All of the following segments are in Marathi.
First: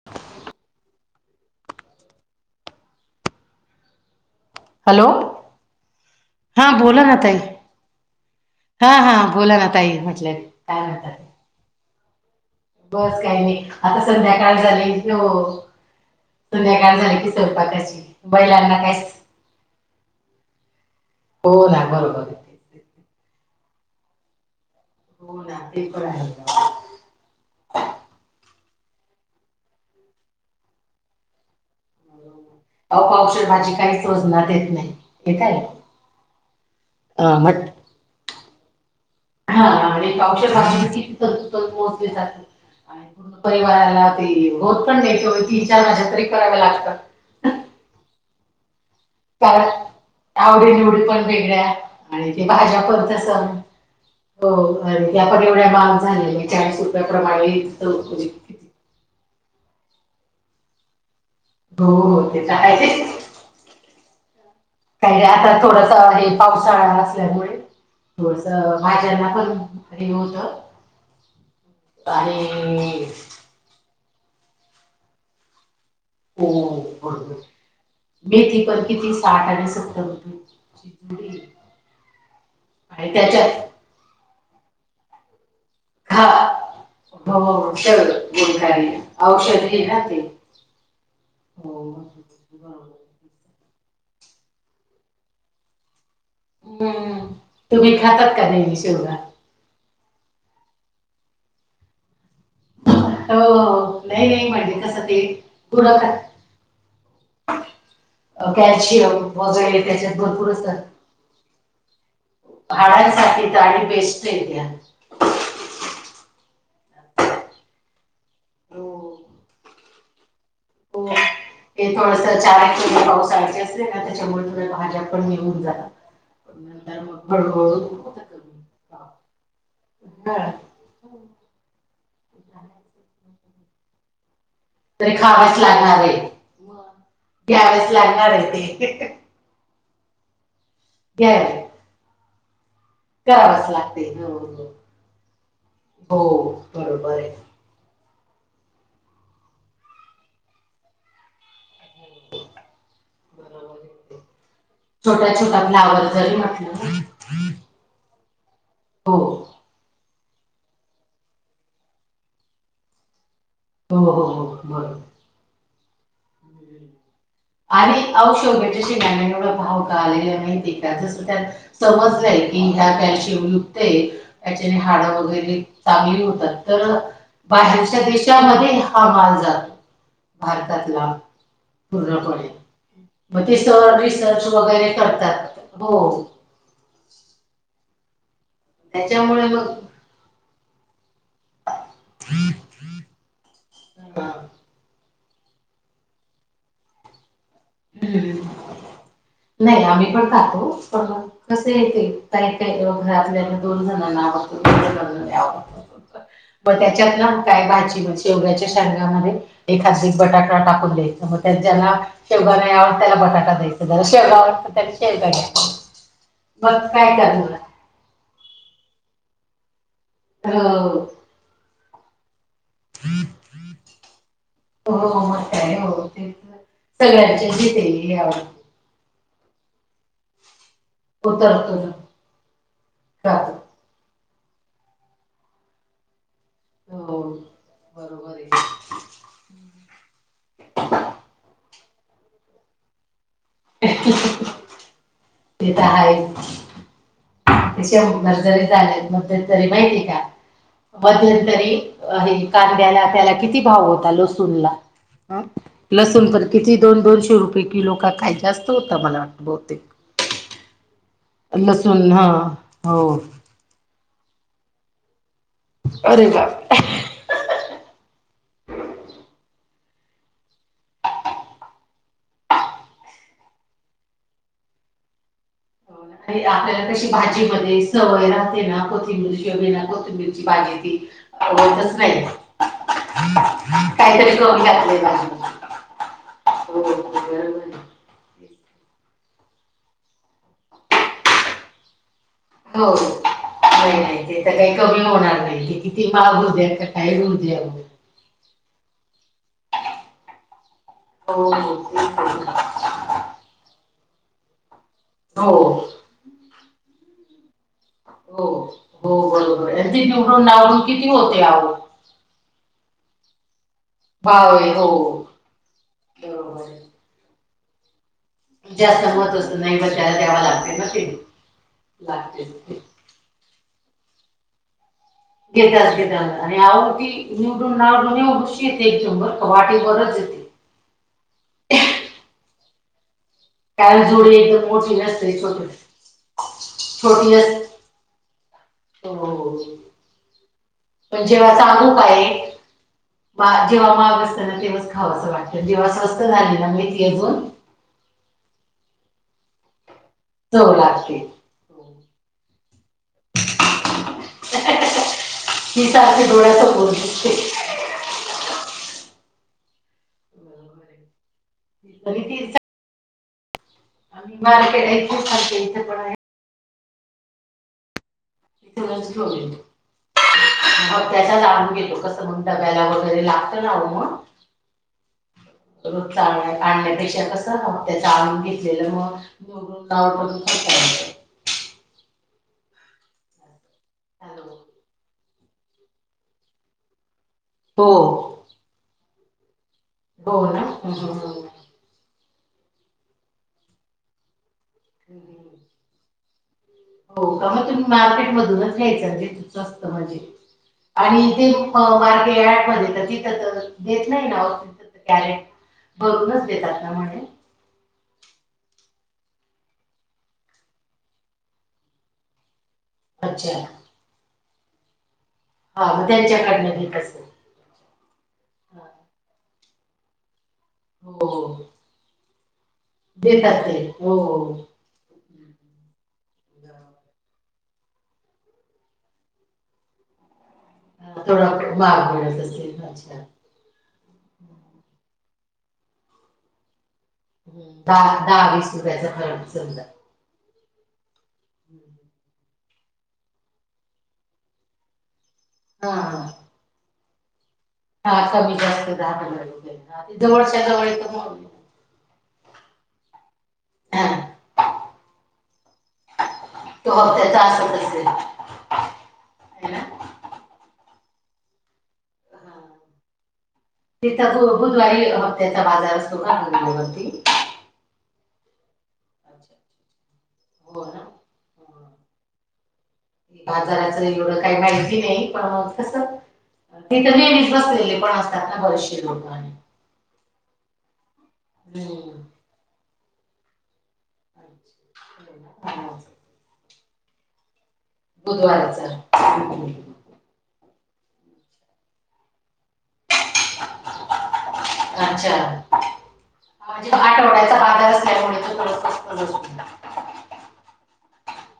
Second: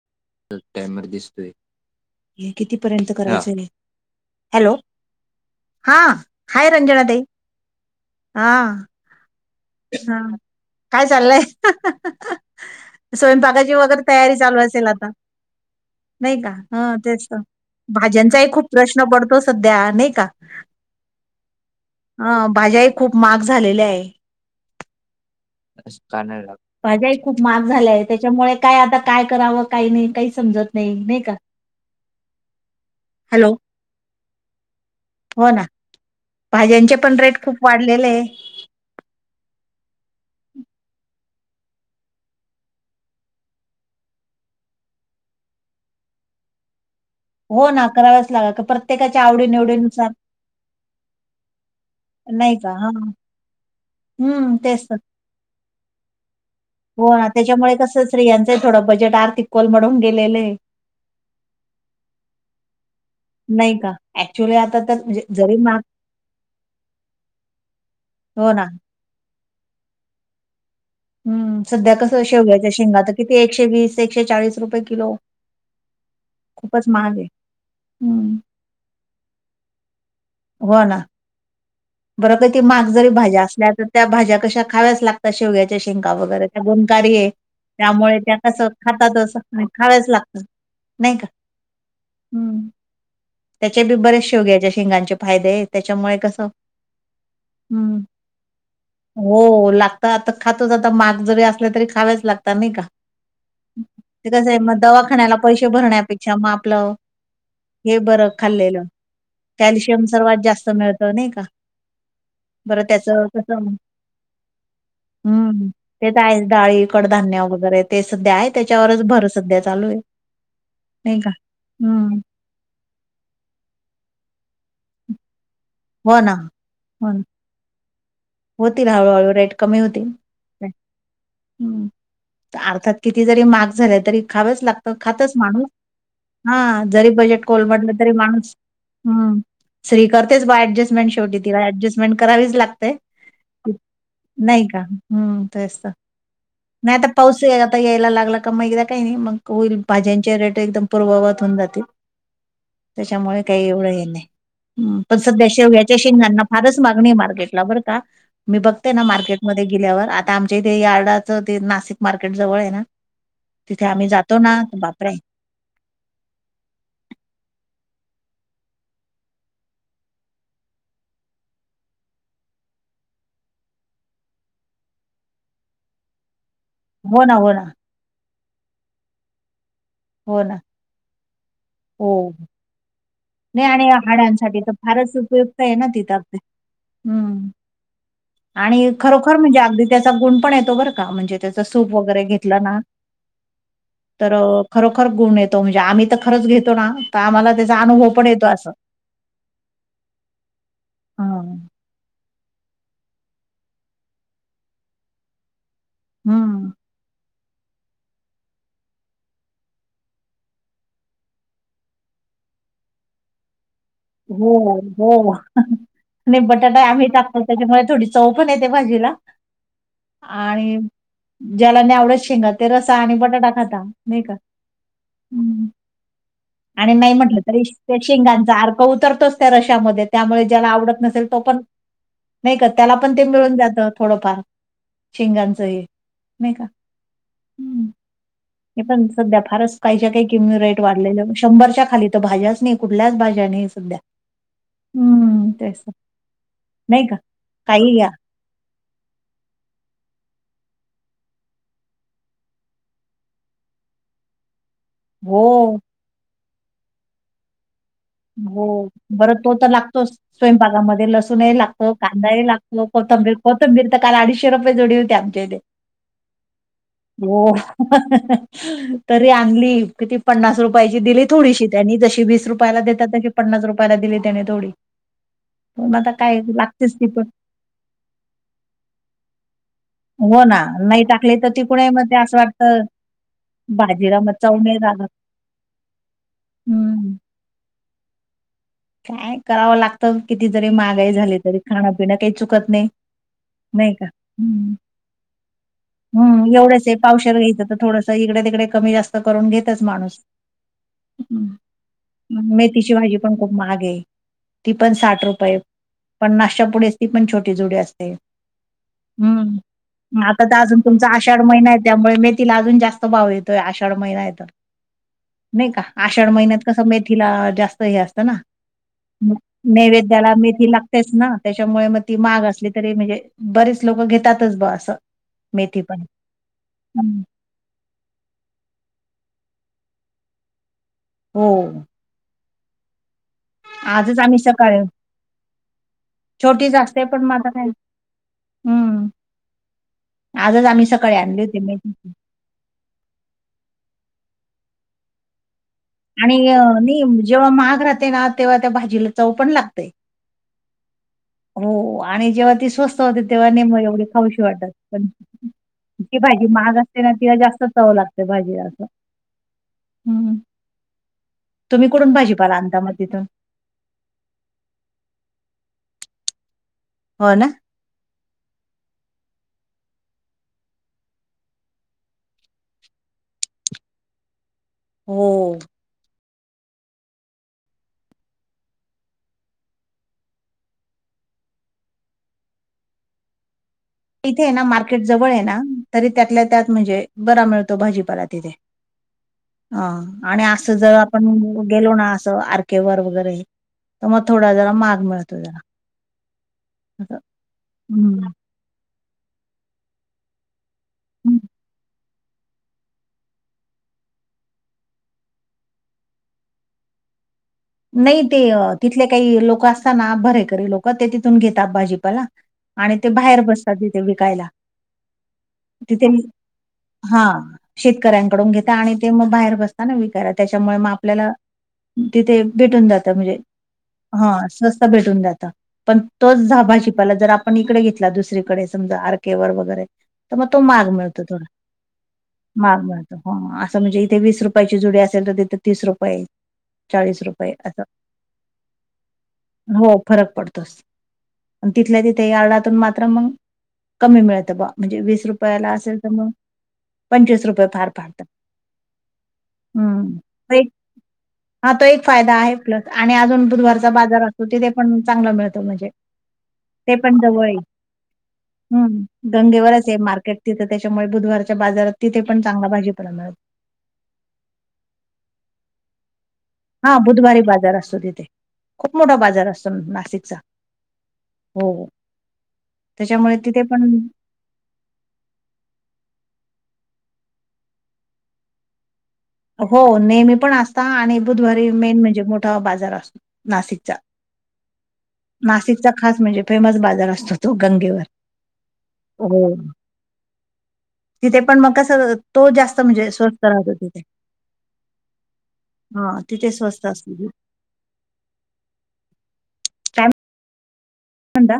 [inaudible] चात टाइमर दिसतोय हे कितीपर्यंत करायचं रे. हॅलो हा हा हाय रंजना बोला ना ताई. हा हा बोला ना ताई हा म्हटलं काय म्हणताय. काही नाही स्वयंपाकाची आता वगैर तयारी चालू संध्याकाळ असेल झाली आता. हो नाही का ह संध्याकाळ झाली तेच की त स्वयंपाकाची भाज्यांचाही खूप बैलांना काय प्रश्न पड तो सध्या नाही का हो ना बरोबर अ आहे. भाज्याही खूप महाग झालेल्या आहे. हो ना. ते पण आहे स्कॅनर लाव. भाझ्याही खूप महाग झाल्याय त्याच्यामुळे काय आता काय करावं काही नाही काही समजत नाही नाही का. [inaudible] अहो पावशेर हॅलो भाजी काहीच वजनात येत नाही हे हो काय. ना भाज्यांचे पण रेट खूप वाढलेले आहे हा औषध परिवाराला ते होत पण देतो तीन चार माझ तरी कराव्या लागतं हो ना कराव्याच लागा का पर कारण आवडी निवडी पण वेगळ्या आणि ते नाही का भाज्या हा पण कस हो हम्म तेच तर अरे त्या पण एवढ्या महाग झाले चाळीस रुपया प्रमाणे विकतो ते थोडं बजेट आर्थिक कोलमडून गेलेल आहे. हो ते तर आहेच. नाही का? ॲक्चुअली आता तर म्हणजे काही आता जरी महाग थोडस हे पावसाळा असल्यामुळे हो ना. थोडसं भाज्यांना पण हे होत हम्म सध्या कसं शेवग्याच्या शेंगा आणि तर किती एकशे वीस एकशे चाळीस रुपये किलो हो खूपच महाग आहे. बरोबर हं, मेथी पण किती साठ आणि सत्तर रुपये हो ना जुडी बरं का ती महाग जरी आणि भाज्या त्याच्यात असल्या तर त्या भाज्या कशा खाव्यास लागत शेवग्याच्या शेंगा हा वगैरे त्या गुणकारी आहे हो हो, सगळं त्यामुळे त्या कसं गुणकारी खातातच औषध हे ना खावच ते लागत हम् नाही का हो म्हशीचं हम्म बरोबर आहे. त्याचे बी बरेच शेग्याच्या शेंगांचे फायदे त्याच्यामुळे कसं हम्म तुम्ही हं. खातात का नाही शिवगा हो लागत आता खातोच आता महाग जरी असल्या तरी खावावेच लागत नाही का हो हो नाही ते कस नाही आहे मग म्हणजे कसं ते दवाखान्याला पैसे गुरं भरण्यापेक्षा खा मग आपलं हे बरं खाल्लेलं कॅल्शियम वगैरे कॅल्शियम त्याच्यात सर्वात भरपूर जास्त असतात मिळत नाही का बरं त्याच हाडांसाठी कसं तर [unintelligible] बेस्ट येतेया हम्म ते तर हायेच डाळी कडधान्य वगैरे ते सध्या आहे हो. त्याच्यावरच भर सध्या चालूय. हो. नाही का? ते थोडस चार किली पावसाळचे असते त्याच्यामुळे थोड्या भाज्या पण हे होवून जातात. हो ना नंतर हो ना मग हळू हळू होतात. होतील, हळूहळू रेट कमी होतील. हा. हम्म अर्थात किती जरी महाग झाले तरी खावेच लाग पण तरी खातचं खावाच माणूस लागणार आहे हा मग जरी बजेट घ्यावेच कोलमडलं तरी लागणार आहे माणूस ते हं स्त्री करतेच बा ऍडजस्टमेंट शेवट घ्याय तिला ऍडजस्टमेंट करावीच लागते. करावंच लागते हो नाही का? हम्म तेच तर हो नाय आता बरोबर आहे पाऊस हे आता यायला लागला का मग एकदा काही नाही मग होईल भाज्यांचे रेट एकदम पूर्ववत होऊन जातील. त्याच्यामुळे काही बरोबर एवढं हे आहे. नाही. हं पण छोट्या सध्या छोट्या शेव्याच्या फ्लावर जरी शेंगांना म्हटलं फारच ना. मागणीय मार्केटला बरं का मी बघतेय ना हो हो मार्केटमध्ये गेल्यावर आता आमच्या इथे यार्डाचं ते नाशिक मार्केट जवळय ना? तिथे आम्ही हो जातो हो ना बरोबर बापरे! हम्म. [inaudible] आणि आहो शेवग्याच्या शेंगांना एवढा भाव का आलेला माहितीये का? जसं त्यात समजलेय की ह्या कॅल्शियम युक्तय त्याच्याने हाडं वगैरे चांगली होतात. तर हो ना हो ना बाहेरच्या देशामध्ये हा माल जातो हो ना भारतातला हो पूर्णपणे मग ते नाही आणि सर रिसर्च हाडांसाठी तर वगैरे फारच करतात. उपयुक्त आहे ना हो तिथं ते हम्म आणि खरोखर त्याच्यामुळे म्हणजे मग अगदी त्याचा गुण पण येतो बरं का, म्हणजे त्याच सूप वगैरे घेतला ना [inaudible] हा. तर खरोखर गुण येतो म्हणजे आम्ही तर खरंच घेतो ना तर आम्हाला त्याचा अनुभव हं पण ह येतो असं. नाही, आम्ही पण खातोच पण म हा कसंय ते का कायी कायी घरातल्याना दोन जणांना आवडतो दोन जणना नाही आवडत हम्म मग त्याच्यात ना काय भाजी ब शेवग्याच्या शेगांमध्ये एखाद बटाटा टाकून द्यायचा. मग त्यात ज्याला शेवगा नाही आवडत त्याला बटाटा द्यायचा ज्याला शेवगा आवडत हं त्याला शेवगा हं द्यायचा नायी बटाटा मग आम्ही काय टाकतो करणार त्याच्यामुळे थोडीशी चव पण येते भाजीला आणि हो ज्याला नाही आवडत शेंगा ते रस्सा आणि बटाटा खाता नायी का? हो मग हं. काय हो ते आणि नाही म्हटलं सगळ्यांचे [unintelligible] तरी त्या घ्यावं लागत शेंगांचा अर्क उतरतोच त्या रस्स्यामध्ये त्यामुळे ज्याला आवडत नस तो पण उतरतो ना नाही का त्याला पण ते मिळून खातो जात थोडंफार शेंगांचं हे नायी का? हो हो बरोबरय नायी पण सध्या फारच काहीच्या काही किम रेट वाढलेल्या शंभरच्या खाली तर भाज्याच नायी कुठल्याच भाज्या नायी सध्या हम्म ते तेच तर नायी का? काही घ्या. शंभर जरी झाल्यात मद [unintelligible] तरी माहितीय का? मध्यंतरी हे कांद्याला त्याला किती भाव होता लसून ला हो लसूण तर किती दोन दोनशे रुपये किलो का काय हो जास्त होता मला बरं वाटतं तो तर बहुतेक लागतोच स्वयंपाकातमध्ये लसूण लसूनही लागतो लसूण हा कांदाही लागतो हो कोथंबीर कोथंबीर तर काल अडीचशे रुपये जुडी होती आमच्या इथे अरे बापरे! हो तरी आणली किती पन्नास रुपयाची दिली थोडीशी त्यांनी जशी वीस रुपयाला देतात तशी पन्नास रुपयाला दिली त्याने थोडी पण आता काय आणि आपल्याला लागतेच ती पण [unintelligible] सवय झाली ना बिना कोथिंबीर [unintelligible] पनीरची हो ना भाजी नाही टाकली तर तिकडे आवडत मग ते नाही. असं [inaudible] वाटतं ह भाजीला मग कायतर चव करून नाही घातले राहत. [inaudible] हम्म ह आहे. काय करावं लागतं किती जरी महागाई झाली तरी खाणपिनं काही चुक हो नाही नाही ते तर काही कमी होणार नाही. किती महाग हम्म होऊ दया एवढंच तर आहे काय पावशेर दे्या घ्यायचं तर थोडंसं इकडे तिकडे कमी जास्त करून घेतच माणूस हो तिची भाजी पण खूप महखगे आहे ती पण साठ हो रुपये हो पन्नाशाच्या पुढे ती पण छोटे जुडी असते. हो हो हम्म बरोबर आहे आता तर अजून तुमचा आषाढ महिना आहे त्यामुळे मेथीला अजून जास्त भाव येतो. तो आषाढ महिना येत भाव आहे हो नाही का आषाढ महिन्यात बरोबर कसं आहे मेथीला जास्त हे असतं ना जास्त महत्व असतं नाही बचायला नैवेद्याला द्यावं मेथी ती लागते ते लागतेच ना त्याच्यामुळे मग ती लागते माग असली तरी म्हणजे बरेच लोकं घेतातच ब असं मेथी घेतताच पण. घेता आणि आवी हम्म. निवडूनए झ येते एकदम बर क वाटे बरच येते हो काही आजच जुडी आम्ही एकदम सकाळी मोठी नसते छोट छोटीच असते पण छोटी मग आता काय हम्म. हो आजच आम्ही सकाळी पण आणली जेव्हा होती सांगू मेथीची काय जेव्हा महाग असतं ना तेव्हाच खावं असं वाटतं जेव्हा स्वस्त आणि झाली ना मेथी नाही अजून जेव्हा महाग राहते ना तेव्हा त्या भाजीला चव पण लागते चव लागते हो आणि जेव्हा ती स्वस्त होते तेव्हा नेमकी एवढी खाऊशी वाटत नाही ती जी सारखी भाजी महाग डोळ्यासमोर असते ना दिसते तिला जास्त चव लागते भाजी अस हम् तुम्ही कुठून भाजी पाला आणता मग तिथून आणि मार्केट आहे खूप सारखे इथे पण आहे हो ना, तेवढाच स्टॉल [inaudible] मग त्याच्या लांब गेलो कसं डब्याला वगैरे लागत ना ओ मग हम्म रोज चालत आणण्यापेक्षा कसं ना त्याच आणून घेतलेलं मग तुम्ही [unintelligible] इथे हॅलो आहे ना मार्केट जवळ आहे ना तरी त्यातल्या त्यात म्हणजे बरा मिळतो हो भाजीपाला तिथे. ह हो आणि ना असं जर आपण हम्म. गेलो ना असं आर केे वर वगैरे तर मग थोडा जरा महाग मिळतो जरा. असं. हो का मग तुम्ही हं. मार्केट मधूनच घ्यायचं तेे स्वस्त असत म्हणजे आणि हं. तेे बारकेट मध्ये तर तिथं तर देत नाही ना त कॅरेट भगुनच देतात ना म्हणे नाही ते तिथले काही लोक असतात ना भरे कररी लोक ते तिथून घेतात भाजीपाला आणि ते बाहेर अच्छा बसतात तिथे विकायला हा तिथे मग त्यांच्याकडनं घेत हा असेल शेतकऱ्यांकडून घेता हा. आणि ते मग बाहेर बसताना विकायला त्याच्यामुळे मग आपल्याला हो तिथे भेटून जात म्हणजे देतात ते हो हा स्वस्त भेटून जातं पण तोच झा भाजीपाला जर आपण इकडे घेतला दुसरीकडे समजा आर केे वर वगैरे तर मग तो महाग मिळतो हा, थोडा महाग मिळत महाग असेल अच्छा मिळतो हो मजे इथे वीस रुपयाची जुडी असेल तर तिथे तीस रुपये चाळीस रुपये दहा दहा वीस रुपयाचा फरक समजा हो, फरक पडतोस तिथल्या तिथे यार्डातून मा तर मग कमी मिळत बा म्हणजे वीस रुपयाला हा असेल तर हा मग पंचवीस रुपये फार हा फाडतात कमी जास्त दहा पंजार हम्म रुपये तो जवळच्या एक जवळ तर हा तो एक फायदा आहे प्लस आणि अजून बुधवार हा, बाजार असतोथ पण चांगला मिळतो म्हणजे तो ते पण हप्त्याचा जवळ असत असेल हम् है ना गंगेवरच आहे मार्केट तिथं त्याच्यामुळे बुधवारच्या बाजारात तिथे पण चांगला भाजीप मिळत तिथ हो बुधवारी हफ्त्याचा बाजार असतो तु घालून आले हा बुधवारी बाजार असतो तिथे खूप मोठा बाजार अच्छा. असतो नाशिकचा हो ना. हो त्याच्यामुळे तिथे पण बाजाराच एवढं काही माहिती नाही कस तिथे लेडीज बसलेले पण असतात ना बरेचसे लोक हो नेहमी पण असता आणि बुधवारी मेन हम्म. म्हणजे मोठा बाजार असतो नाशिकचा नाशिकचा खास म्हणजे फेमस बाजार असतो तो गंगेवर बुधवारचा हो. तिथे पण मग कस तो जास्त म्हणजे स्वस्थ राहतो तिथे अच्छा हां तिथे स्वस्त म्हणजे असते आठवड्याचा बाजार असल्यामुळे सगळ स्वस्तच असत होंडा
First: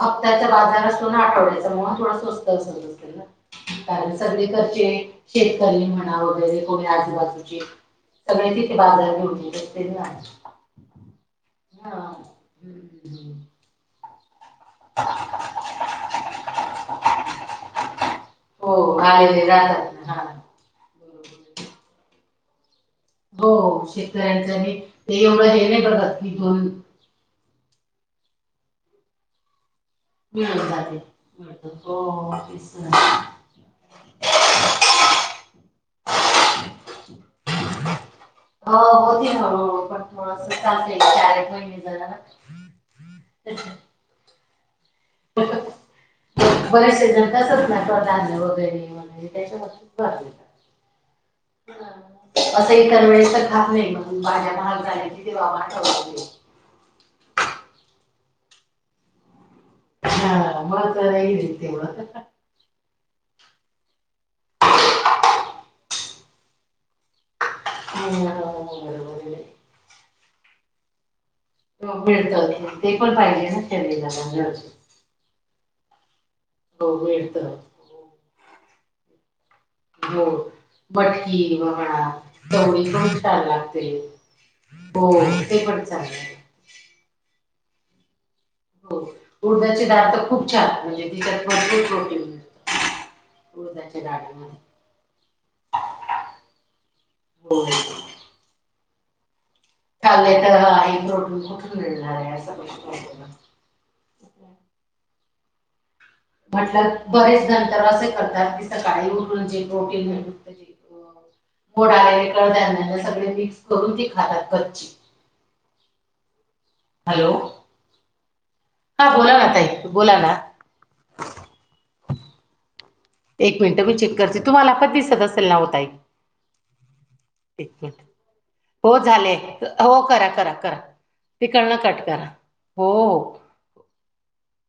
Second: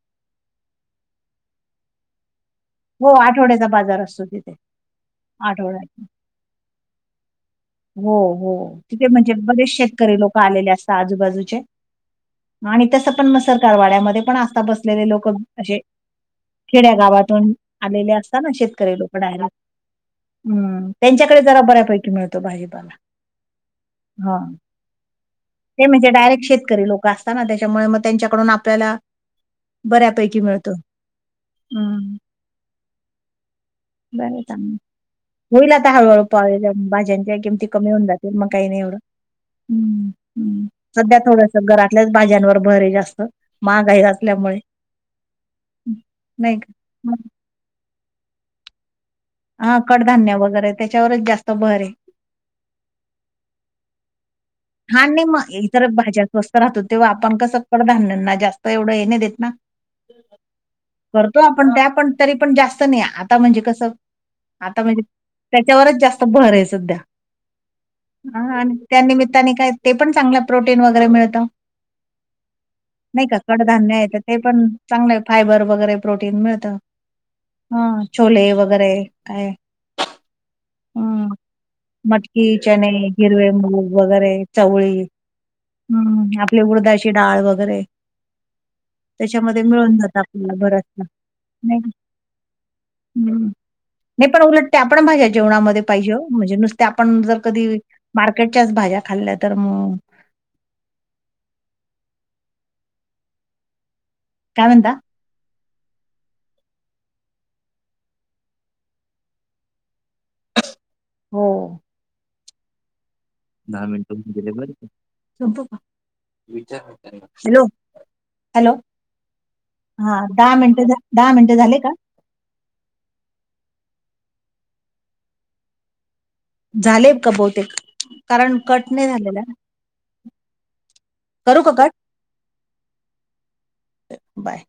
हप्त्याच्या बाजार असतो ना आठवड्याचं मणून थोड स्वस्त असत हो आठवड्याचा बाजार कारण असतो सगळे तिथे कसे शेतकरी आठवड्याचा. म्हणा वगैरे थोडे आजूबाजूचे हो सगळे हो तिथे बाजार म्हणजे घेऊन येत बरेच असतील ना शेतकरी लोक आलेले असतात आजूबाजूचे हा. आणि तसं पण हम्म. मसरकारवाड्यामध्ये पण आता बसलेले लोक असे खेड्या गावातून आलेले असतातना हो शेतकरी लोक आलेले डायरेक्ट राहतात ना हा हम्म त्यांच्याकडे जरा बरोबर. बऱ्यापैकी मिळतो भाजीपाला हो हा. शेतकऱ्यांच ते एवढं हे नाही बघात की दोन सांग त्याच्यामुळे मग त्यांच्याकडून आपल्याला बऱ्यापैकी मिळ मिळतो ज मिळत हम्म होस बरं होईल आता हळूहळू पा भाज्यांच्या किमती कमी होऊन जात मग काही हो नाही होती हळूहळू पण एवढं थोडस चालते सध्या चार थोड एक महिने जरा घरातल्याच ना भाज्यांवर भरे जास्त माघहीचल्यामुळे बऱ्याच शेतकऱ्यांन कड असत नाही कडधान्य वगैरे वगैरे हा कडधान्य वगैरे त्याच्यावरच जास्त भर आहे असं इतर वेळेस तर खात नाही म्हणून भाज्या महाग हा झाल्या नाही की तेव्हा मग आपण इतर ठरवतो भाज्या स्वस्त राहतो तेव्हा आपण कसं कडधान्यांना जास्त एवढं हे नाही देत ना हा मग तर नाही करतो देत आपण त्या तेवढं पण तरी पण जास्त नाही आता म्हणजे कसं आता म्हणजे त्याच्यावरच जास्त भर आहे सध्या हम्म, हा आणि बरोबर आहे. त्यानमित्ताने काय ते पण चांगलं प्रोटीन वगैरे मिळतं मिळत ते पण पाहिजे नाज चांगले फायबर वगैरे प्रोटीन मिळत हो मिळतं हा छोले वगैरे काय हो हम्म मटकी वहणा मटकी, तेवळी चणे, पण छान हिरवे लागते मूग वगैरे चवळी हो ते पण चांगलं हम्म आपली उडदाची डाळ वगैरे हो त्याच्यामध्ये उडदाची मिळून डाळ जात तर खूप आपल्याला छान बराचसा म्हणजे तिच्यात भरपूर प्रोटीन मिळतं हम्म उडदाच्या नाही पण डाळीमध्ये उलटते आपण भाझ्या जेवणामध्ये पाहिजे म्हणजे नुसते आपण जर हो कधी मार्केटच्याच भाज्या खाल्ल्या तर मग लय तरोडून कुठून मिळणार आहे अस काय म्हणता म्हटलं बरेच नंतर असे करतात की सकाळी उठून जे प्रोटीन हो मोडा आलेलं कडधान्य सगळे मिक्स करून ती खातात कच्ची चलतो कां विचार मग त्यांना हॅलो हॅलो हा बोला ना ताई हां बोला ना दहा मिनटं दया दहा मिनटं झाले का? एक मिनट मी चेक करते तुम्हाला पण दिसत असेल ना ओ ताई झाले का बहुतेक एकमिट कारण कट हो नाही झाले झालेला. हो करा करा करा. करू का तिकळणा कट करा हो हो. बाय.